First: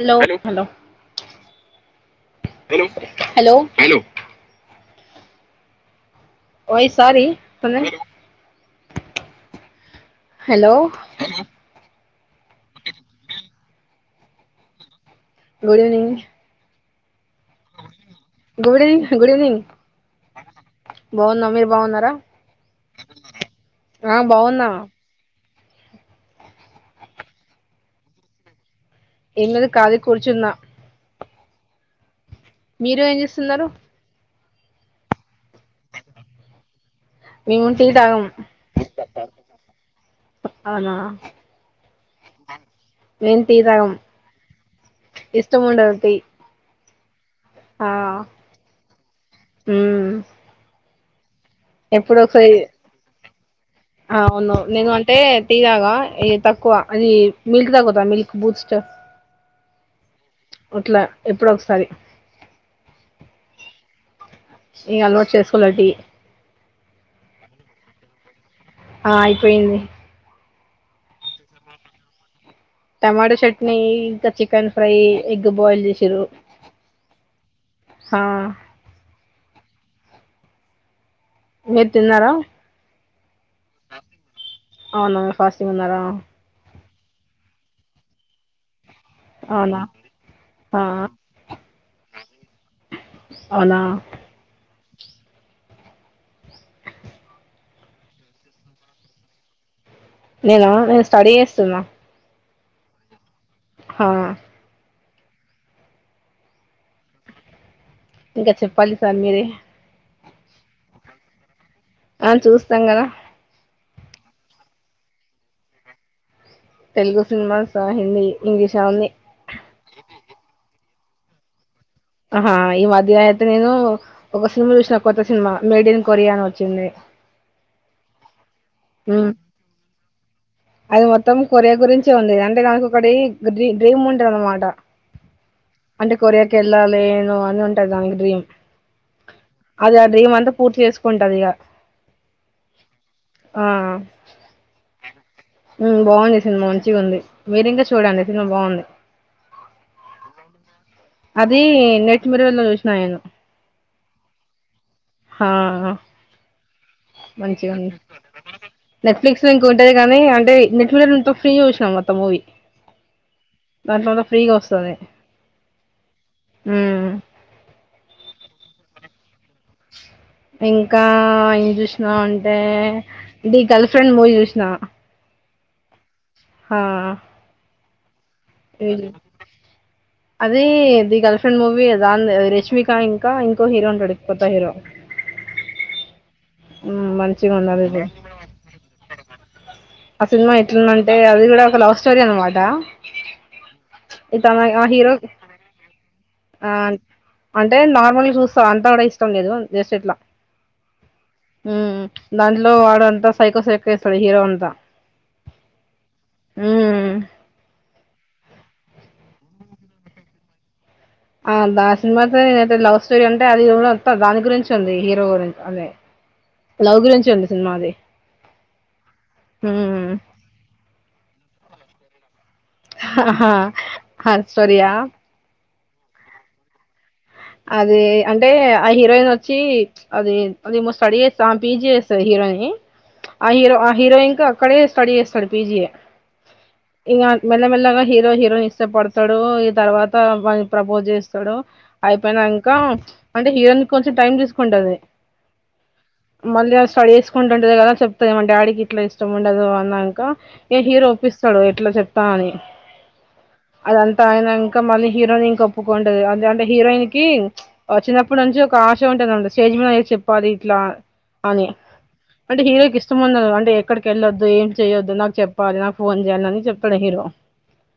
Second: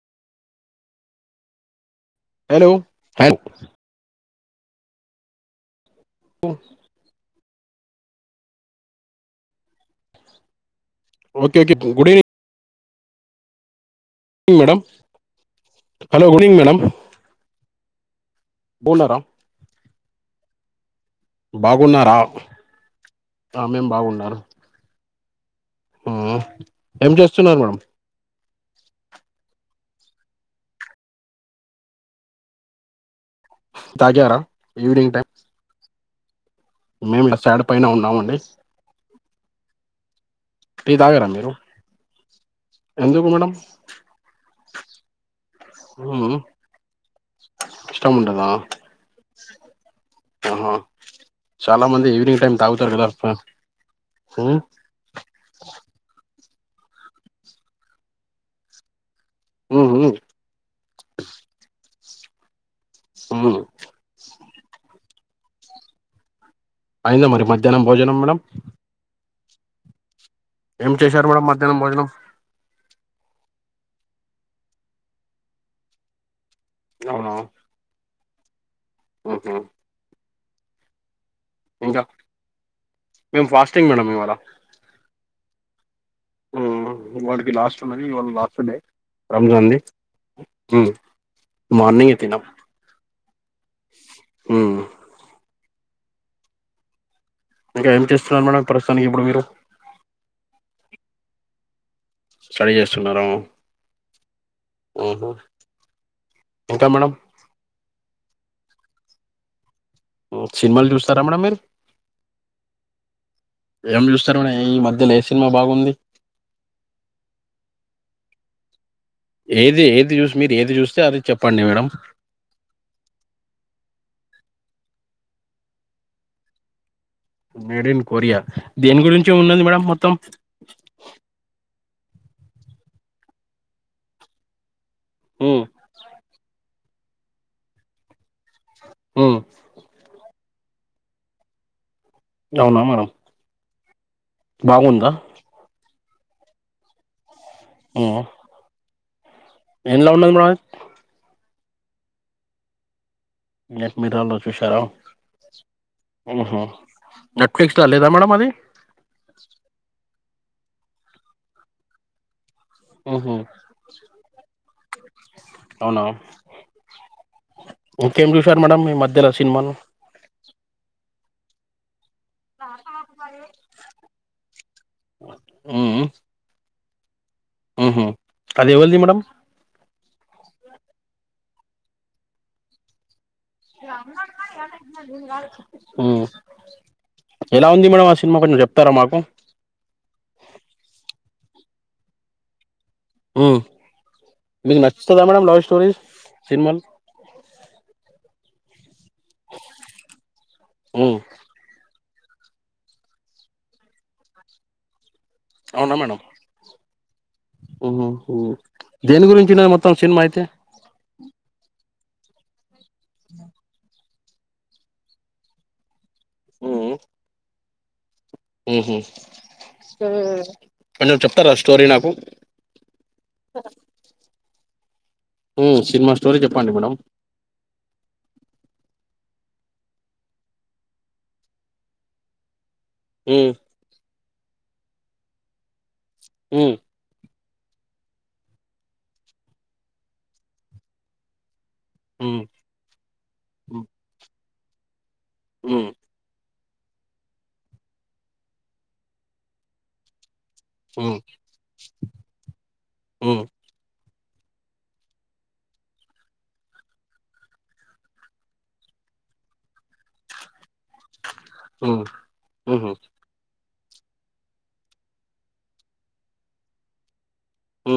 Hello hello హ hello hello ఓయ్ sorry hello okay ఓక గుడ్ ఈవిెంగ్ ఏంగ్ madam hello good evening madam అ గుడ్ ఈవనింగ్ బాగున్నారా గుడ్ ఈవనింగ్ బాగున్నా మీరు బాగున్నారా ఆ మేము ఆ బాగున్నారు బాగున్నా ఏం చేస్తున్నారు మేడమ్ ఎమ్ లెధు కలీగా కుర్చుంన మీరు ఏం చేస్తున్నారు తగ్యార ఈవినింగ్ టైమ్ మము టీ పైన తగం ఉన్నామండి టీ అవునా తాగారా మీరు ఎందుకు మేం మేడం టీ తగం ఇష్టము ఉండదు టీ ఆ ఇష్టము ఉండదా మ్మ్ ఆహా చాలా మంది ఎప్పుడో ఈవినింగ్ టైం వోమ్క్సేర్ తాగుతారు కదా అవును ఉమ్, నేను అంటే టీ తాగ తక్కువ అది మిల్క్ తాగుతా మిల్క్ బూస్ట్ ఉమ్, అట్లా ఎప్పుడ ఒకసారి మ్మ్ ఇ అలవాడ్ చేసుకోలేటి అయిందా మరి మధ్యాహ్నం భోజనం మేడం ఆ అయిపోయింది ఏం చేశారు మేడం మధ్యాహ్నం భోజనం టమాటో చట్నీ ఇంకా చికెన్ ఫ్రై ఎగ్ బాయిల్ చేసిరు అవునా ఆ ఆహా మీరు తిన్నారా మేము ఫాస్టింగ్ మేడం ఇవాళ ఫస్ంగ్ మన్నర వాడికి లాస్ట్ ఉన్నది వావాళ లాస్ట్ డే రంజాన్ ది అవునా ఆ తిన్నం మార్నింగ్ తిన్నం అవునా ఇంకా ఏం చేస్తున్నారు మేడం ప్రస్తుతానికి ఇప్పుడు మీరు నేను నేను స్టడీ చేస్తున్నా స్టడీ చేస్తున్నార హా ఆహో ఇంకా మేడం ఇంకా చెప్పాలి సార్ మీరే సినిమాలు చూస్తారా మేడం మీరు ఆ చూస్తాం కదా ఏం చూస్తారు మేడం ఈ మధ్యలో ఏ సినిమా బాగుంది తెలుగు సినిమాస్ హిందీ ఇంగ్లీష్ అవన్నీ ఏది ఏది చూస్తే మీరు ఏది చూస్తే అది చెప్పండి మేడం ఆహా ఈ మధ్య అయితే నేను ఒక సినిమా చూసిన కొత్త సినిమా మేడ్ ఇన్ కొరియా అని వచ్చింది మేడ్ ఇన్ కొరియా దేని గురించి ఉమ్ ఉన్నది మేడం మొత్తం అది మొత్తం కొరియా గురించే అంటే దానికి ఒకటి డ్రీమ్ ఉంటది అన్నమాట హ్మ్ అంటే కొరియాక వెళ్లాలి ను అని ఉంటాయి దానికి డ్రీమ్ హ్మ్ అది ఆ డ్రీమ్ అంత పూర్తి చేసుకుంటుందిగా అవునా మేడం బాగుందా బాగుంది సినిమా మంచిగా ఉంది మీరు ఇంకా చూడండి సినిమా బాగుంది ఎల్ల ఉన్నది మేడం అది నెట్ మిర్రర్ లో చూసినా నేను నెట్ మిర్రర్ లో చూశారా ఆహా మంచిగా ఉంది నెట్ఫ్లిక్స్ ఇంక ఉంటేది కానీ అంటే నెట్ంతో ఫ్రీగా చూసినాం మొత్తం మూవీ దాంట్లో అంతా ఫ్రీగా వస్తది అవునావు హ్మ్ ఇకేం చూసారు మేడం ఈ మధ్యలో సినిమాలు? ఇంకా టీవీ చూస్ చూ అంటే ఇది గర్ల్ ఫ్రెండ్ మూవీ చూసినా ఉమ్ ఆ ఉ ఉమ్ అది ఎవరిది మేడం అదే ది గర్ల్ ఫ్రెండ్ మూవీ దానిది రెష్మిక ఇన్ ఉ హ్మ్. మంచిగా ఎలా ఉన్నది ఉంది ఇది మేడమ్ ఆ సినిమా కొంచెం చెప్తారా మాకు ఆ సినిమా ఎట్లుందంటే అది కూడా ఒక లవ్ స్టోరీ అనమాట మ్మ్ ఇతను మీకు ఆ హీరో నచ్చుతదా మేడం లవ్ స్టోరీస్ ఆ సినిమాలు అంటే నార్మల్ చూ సమంత కూడా ఇష్ సౌండ్ లేదు ఇట్లా చేస్తే ఎట్లా మ్మ్ ఉ దాంట్లో వాడంతా సైకో సైకో చేస్తాడు హీరో అంతా అవునా మేడం హ్మ్. ఉమ్ హు దేని గురించినా మొత్తం సినిమా అయితే ఆ దాసినమతే లవ్ స్టోరీ అంత అది కూడా త దాని గురించి ఉంది హీరో గురించి అదే లవ్ గురించి ఉంది ఉన్నది ఉ హు ఆ కొంచెం చెప్తారా ఆ స్టో స్టోరీ నాకు హ హ ఆ స్టోరీ యా ఉ సినిమా స్టోరీ చెప్పండి మేడం అది అంటే ఆ హీరోయిన్ వచ్చి అది అదేమో స్టడీ చేస్తా పీజీ చేస్తది హీరోయిని ఆ మ్మ్ హీరో ఆ హిరోయిన్ అక్కడే స్టడిచేస్తడు పీజీ మ్మ్ ఇంగాన్ మెల్లమెల్లగా హీరో హీరోయిన్ ఇష్ట పడతాడో ఈ తర్వాత వాని ప్రపోజ్ చేస్తాడో మ్మ్ అయిపోయినాంకా అంటే హీరోయిన్ కొంచెం టైం తీసు కుంటది ఉమ్ మళ్ళీ ఆ స్టడీ చేసుకుంటుంటుది కదా చెప్తుది మన డాడీకి ఇట్లా ఇష్టం ఉండదు అన్నాక ఏ హీరో మ్మ్ ఒప్పిస్తాడు ఇట్లా చెప్తా అని మ్మ్ అదంత అయినంక మళ్ళీ హీరోన్ ఇంక ఒప్పుకోండదు అది అంత హీరోయిన్ కి ఆ చిన్నప్పటి నుంచి ఒక ఆశ ఉంటాది అంట స్టేజ్ మీదఅయితే చెప్పాలి ఇట్లా అని మ్మ్ అంటే మ్మ్ హీరోకి ఇష్టం ఉండదండి అక్కడికిెళ్ళొద్దు ఏం చేయొద్దు నాకు చెప్పాలి నాకు ఫోన్ చేయాలి అని చెప్పాడు హీరో హు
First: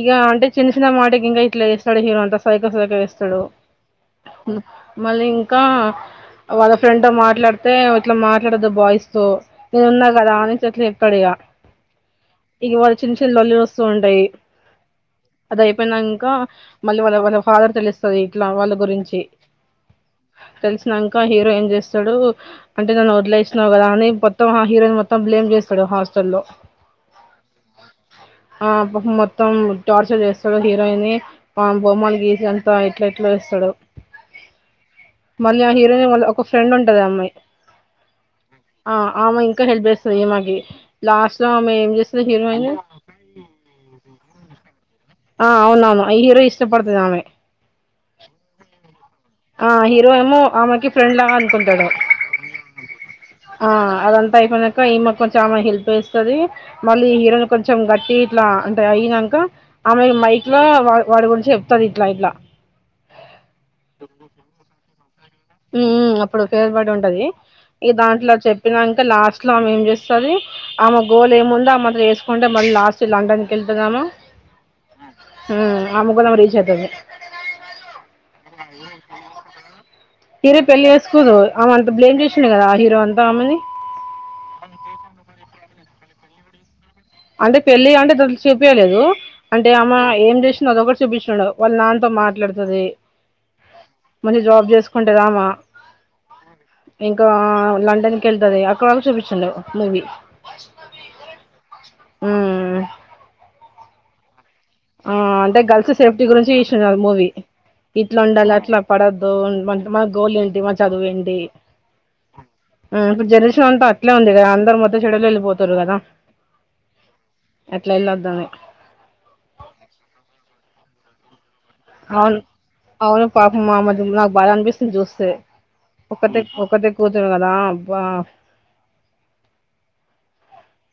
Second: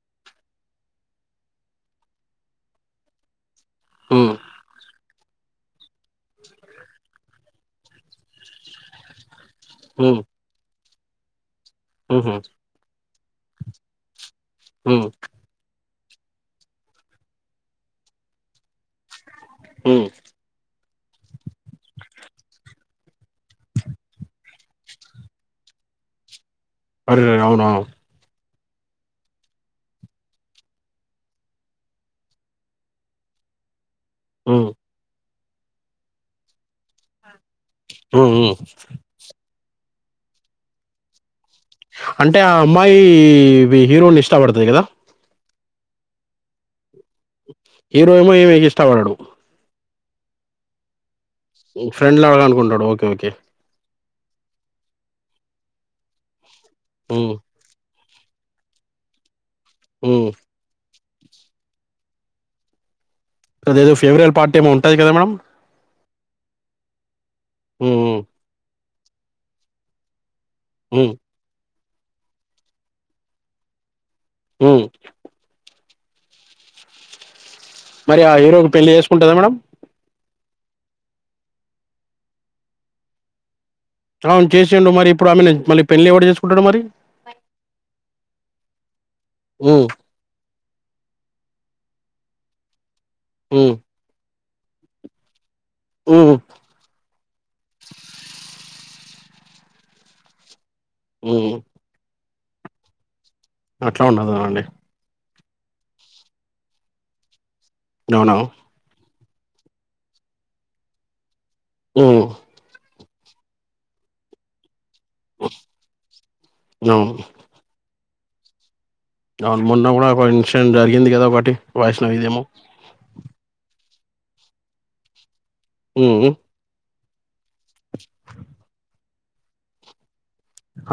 ఇగ అంటే చిన్న చిన్న మాట గింగా ఇట్లా చేస్తాడు హీరో అంత సైకొ సైకొ చెస్తాడు ఉ మల్లింకా వాళ్ళ ఫ్రెడ్ తో మాట్లాడు తే ఇట్లా మాట్లాడద్దు బాయ్స్ తో నేను ఉన్నా కదా అనేసి అట్లే తడిగా మ్ హు చిన్న చిన్న లోళ్ళులు వస్తు ఉంటాయి హు యింకా మళ్ళీ వాళ్ళ వా ఫాదర్ తెలుస్తుంది ఇట్లా వాళ్ళ గురించి హు శినాంకా హీరోయిన్ చేస్తాడు అంటే నన్ను వదిలేసినావు కదా అని మొత్తం ఆ హీరోయిన్ని మొతం బ్లేమ్ చేస్తాడు హాస్టల్లో అరే అవునా ఆ మొత్తం టార్చర్ చేస్తాడు హీరోయిన్ని ఆ బొమ్మలు గీసి ఇ అంత ఇట్లా ఇట్లా చెస్తాడు ఆ మళ్ళీ ఆ హీరోయిన్ వాళ్ళఒక ఫ్రెండ్ ఉంటది అమ్మాయి ఆ ఆ ఆమె ఇంకా హెల్ప్ చేస్తది ఈమెకి లాస్ట్ లో ఆమె ఏం చేస్తది అంటే ఆ హీరోయిన్ అమ్మాయి హీరోని ఇష్టపడుతది కదా ఆ అవునవును ఈ హీరో ఇష్టపడుతది ఆమె హీరో ఏమో ఈమేకి ఇష్టం పడడు ఆ హీరో ఎమో ఈమెకి ఫ్రెండ్లాగా ఫ్రెండ్ లాగా అనుకుంటడు ఓకే ఓకే పోనక ఈమె కొంచెం ఆమెకు హెల్ప్ చెస్తది మళ్ళీ ఉమ్ హీరోన్ కొంచెం గట్టి టీట్లా అంటే అయినాక ఆమె ఉమ్ మైక్లా వా వాడి గురించి చెప్తాది ఇట్లా ఇట్లా అదేదో ఫేవరబల్ పార్టీ ఏమొ ఉంటది కదా మేడం మ్ హు అప్పుడు ఫేవరేల్ పార్టీ ఉంటది ఈ ఉమ్ దాంట్లో చెప్పినాం లాస్ట్ లో ఆమె ఏం చేస్తది ఆమ ఉమ్ గోల్ ఏం ఉందో వేసుకుంటే మళ్ళీ లాస్ట్ లండన్కి వెళ్తుధమ ఉమ్ ఆ ఆ ముగ్గురం రీచెతదీ మరి ఆ ఏడుగురు పెళ్లి చేసుకుంటదా మేడమ్ పెళ్లి చేేసుకోదు ఆమె అంత బ్లేమ్ చేసిడు కదా హీరో అంతా ఆమెని అవును చేసిండు మరి ఇప్పుడు ఆమెను మళ్ళీ పెళ్లి ఎవడుచేసుకుంటాడు మరి చెపియలేదు అంటే ఉమ్ అమఏం చేస్తది ఒకటి చూపించిడు వాళ్ళు నాన్నతో మాట్లాడుతంది హు జాబ్ చేసుకుంఅమా ఇంకా లండన్ కి వెళ్తుది అక్కడ చూపిచు హలో మూవీ హు హుం. హుం అట్లా ఉండదు అండి అంటే గర్ల్స్ సేఫ్టీ గురించి తిసున్నారు మూవీ ఇట్లా అవునా ఉండాల అట్లా పడదు మా గోల్ ఏంటి మా చదువు ఏంటి హుం హు జనరేషన్స్ అంత అట్లనే ఉంది కదా అందరూ. మొం చెడుల వెళ్ళ పోతుారు కదా అవును అట్లా ఎలాదానీ అని మొన్న కొంచెం జరిగింది కదా ఒకటి అవును వైష్ణవిదేమో అవును పాపం ఆమెదేమో నాకు బాధనిపిస్తుంది చూస్తే ఉమ్ ఒకతే కు. ఒకతే కూతురు దా అబ్బా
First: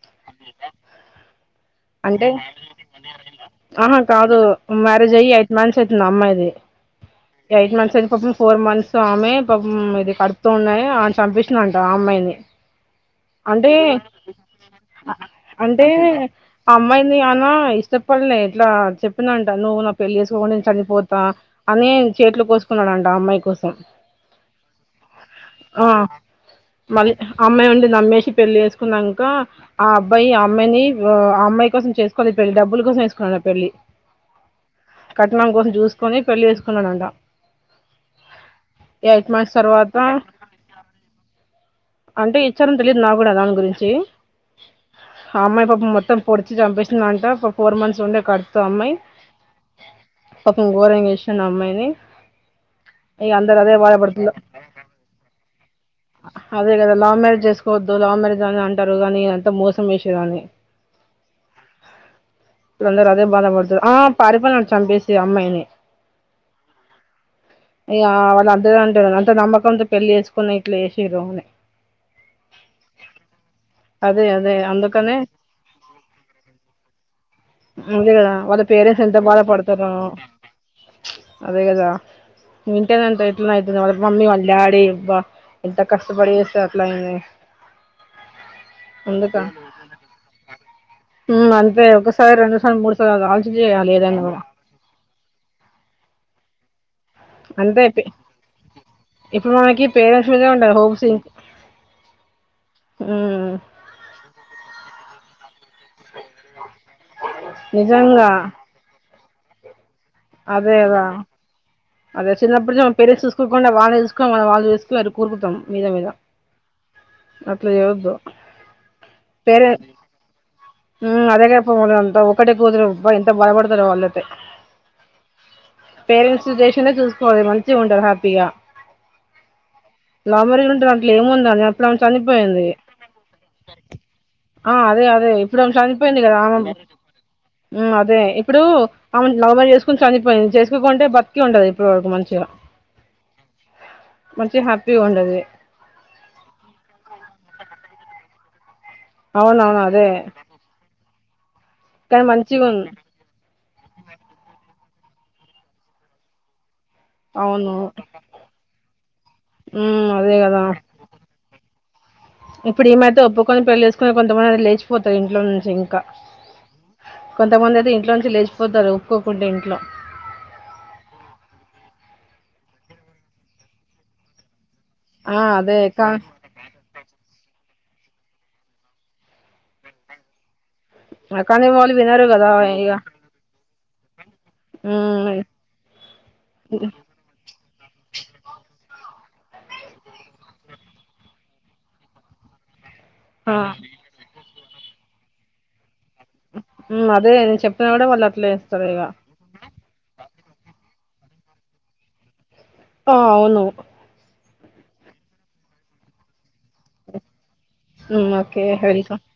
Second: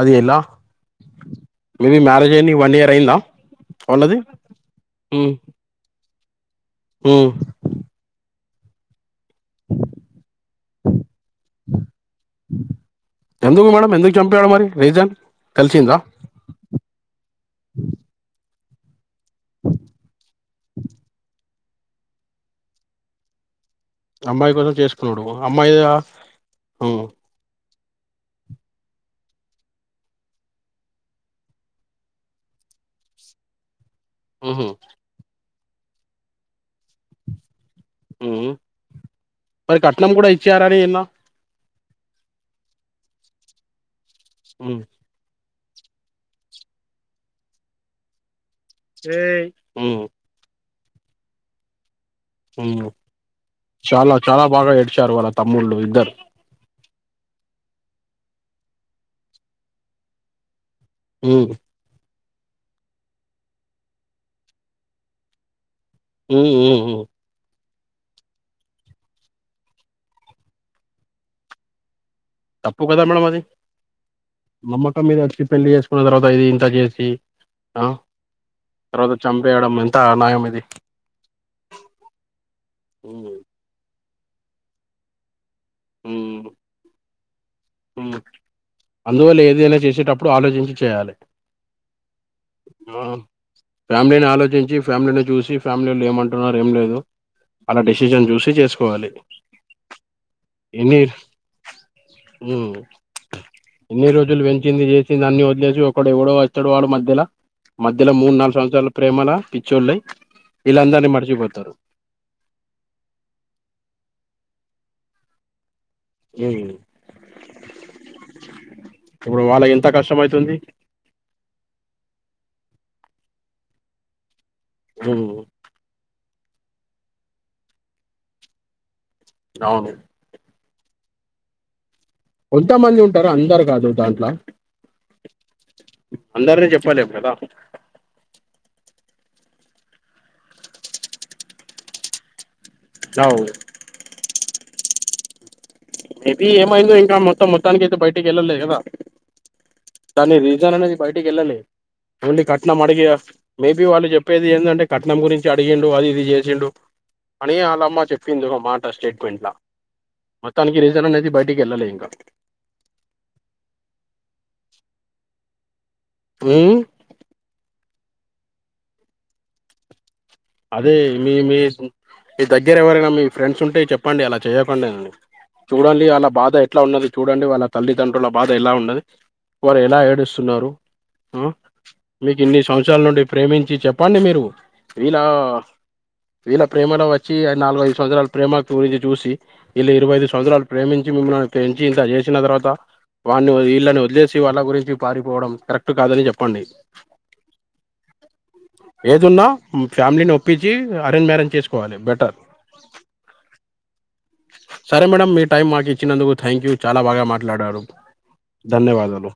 అది ఎలా మేబీ అంటే మ్యారేజ్ అయింది వన్ ఇయర్ అయిందా ఆహా వాళ్ళది కాదు మ్యారేజ్ ఉమ్ అయ్యి అయితే యైతు మంత్స్ అయి నమ్మ ఇది ఉమ్ యట్ మంత్స్ అయిపోతుంది య ఫోర్ మంత్స్ అమె పాపం ఇది కడుపుతూ ఉన్నాయి చంపేసిండట ఆ అమ్మాయిని ఎందుకు అంటే మేడం ఎందుకు చంపాడు మరి రీజన్ అంటే తెలిసిందా ఆ అమ్మాయిని ఆయన ఇష్టపల్లెఎట్లా చెప్పినంట నువ్వు నా పెళ్ళి చేసుకోకుండా నేను చనిపోతా అని చేతులు కోసుకున్నాడంట ఆ అమ్మాయి కోసం అమ్మాయి కోసం చేసుకున్నాడు అమ్మాయి. ఆ అ మళ్ళీ అమ్మాయి ఉండి నమ్మేసి పెళ్ళి చెసుకున్నాక ఆ అబ్బాయి అమ్మాయి అమ్మా కోసం చేసుకోలి పెళ్లి డబ్బుల కోసం చేసుకున్నాడు పెళ్లి ఆహ కట్నం కోసం చూసుకొని పెళ్లి చేసుకున్నానంట మరి తర్వాత కట్నం కూడా అయిచ్చ ఆరని ఎన్న అంటే ఇచ్చార తెలిదు నా కూడా దాని గురించి అ ఆమ్మాయిప మొత్తం పొడిచి చంపిస్తుంది అంట ఇ ఫోర్ మంత్స్ ఉండే కడుపు స రంగేశన్ అమ్మాయిని ఇగ అందరు అదే చాలా బాధపడుతులు చాలా బాగా ఏడ్చారు వాళ్ళ తమ్ముళ్ళు ఇద్దరు అదే కదా లవ్ మ్యారేజ్ చేసుకోవద్దు లవ్ మ్యారేజ్ అని అంటారు కాగానీంత మోసం వేసేదాని అ ఇందారు అదే బాధపడుతుారు ఆ పరిప నచాంేసి అమ్మాయినే ఉమ్ అయ వాళ్ళు అంత అంటారు అంత నమ్మకంతో పెళ్లి వేసుకున్న ఇట్లా వేస్ర అని తప్పు కదా మేడమ్ అది అదే అదే మమ్మక్క అందుకనే మీద వచ్చి పెళ్ళ చేసు న్న తర్వాత ఇది ఇంత చేసి ఆ అదే కదా వాళ్ళ పేరెంట్స్ తర్వాత ఎంత బాధ చంపేయడం పడతారు ఎంత అన్యాయం ఇది అదే కదా వింటేనేంత హ్మ్ ఎట్ అవుతుంది వాళ్ళ మమ్ీ వళడి ఇవ్వ ఎంత కష్టపడి హ్మ్ చేస్త అట్లా అందుక అందువల్ల ఏదైనా చేసేటప్పుడు ఆలోచించి చేయాలి ఉమ్ అంతే ఒకసారి రెండు సార్లు మూడు సార్లు కాదు ఆలోచించి చేయాలి ఏదైనా ఫ్యామిలీని కూడా ఆలోచించి ఫ్యామిలీని చూసి ఫ్యామిలీ వాళ్ళు ఏమంటున్నారు ఏ అంతే చేసుకోవాలి ఇప్పుడు మనకి పేరెంట్స్ మీద ఉంటారు హోమ్స్ ఎన్ని రోజులు పెంచింది చేసింది అన్ని వ ఒక ఎవడో వచ్చాడు వాడు మధ్యలో మధ్యలో నిజంగా మూడు నాలుగు సంవత్సరాల ప్రేమల పిచ్చోల్లై అదే కదా ఇళ్లాందరినీ మర్చిపోతారు అదే చిన్నప్పుడు మం పే చూసుకోకుడా వాళ్ళుేసుకోని మన వాళ్ళు చేసుకని అ కోరుకుతాం మీద మీద ఉమ్. అట్లా చేవద్దు ఇప్పుడు పేరే వాళ్ళకి ఎంత కష్టం అయితుంది అదే కాపో మ అంతా ఒకటే కూతురు బ ఎంత బయపడతారు వాళ్ళైతే ఓ పేరు సిచేషన్ చూసుకోవాలి మంచిగా ఉంటారు హ్యాపీగా అవును మరి ఉ ట్లే ఏమ ఉందనే ఇప్పుడు చనిపోయింది కొంతమంది ఉంటారు అందరు కాదు దాంట్లో ఆ అదే అదే ఇప్పుడు చనిపోయింది కదా అందరినీ చెప్పలేము కదా అదే ఇప్పుడు లవ్ మ్యారేజ్ చేసుకుని చనిపోయింది చేసుకోకుంటే బ్రతి ఉంటదు ఇప్పుడురు మంచిగా వు ప్పికండది మేబీ ఏమైందో ఇంకా మొత్తం మొత్తానికి అయితే బయటికి వెళ్ళలేదు కదా అవునవును అదే బైటకి గ వెళ్ాల కానీ ఓన్లీ మంచిగా కట్నం అడిగ మేబి వాళ్ళు చెప్పేది ఏంటంటే కట్నం గురించి అడిగిండు అది ఇది చేసిండు పనీ అవును అలమ్మ చెప్పింది ఒక మాట స్టేట్మెంట్లా హ్మ్. అదే గదా! తానికి రీజన్ అనేది బయకిళ్ళలేం ఇప్పుడు ఏమైతే ఒప్పుకొని పెళ్ళలి వేసుకునే కొంతమంది అది లేచిపోతారు ఇంట్లో నుంచి ఇంకా ఉమ్. కొంతమందిది ఇంట్లో నుంచి లేచిపోతారు ఒప్పుకోకుంంటే ఇంట్లో అదే మీ మీ మీ దగ్గర ఎవరైనా మీ ఫ్రెండ్స్ ఉంటే చెప్పండి అలా చెయక చదండి ఆ! అదే చూడండి కా వాళ్ళ బాధ ఎలా ఉన్నది చూడండి వాళ్ళ తల్లిదండ్రుల బాధ ఎలా ఉండది వారు ఎలా ఏడుస్తున్నారు ఆ కానీ వాళ్ళు వినరు మీకు గదా! ఇన్ని ఇగ సంవత్సరాల నుండి ప్రేమించి చెప్పండి మీరు వీళ్ళ హ్మ్. వీళ్ళ ప్రేమలో వచ్చి నాలుగు ఐదు సంవత్సరలు ప్రేమకు పూరి చూసి ఇలా ఇరవై ఐదు సంవత్సరాలు ప్రేమించి మిమ్మల్నిేంచి ఇంత చేసిన తర్వాత వాని ఆ! వీళ్ళని వదిలేసి వాళ్ళకు గురి పారిపోవడం కాదని చెప్పండి అదే నేను చెప్తున్నా కూడా వాళ్ళు అట్లే వస్తారు ఇక ఏదున్నా ఫ్యామిలీని ఒప్పించి అరేంజ్ మ్యారేజ్ చేసుకోవాలి బెటర్ ఆ అవును సర మేడంమ్ మీ టైమ్ మాకు ఇచ్చినందు థ్యాంక్ యూ చాలా బాగా మాట్లాడారు హ్మ్. ఓకే. వెల్కమ్. ధన్యవాదాలు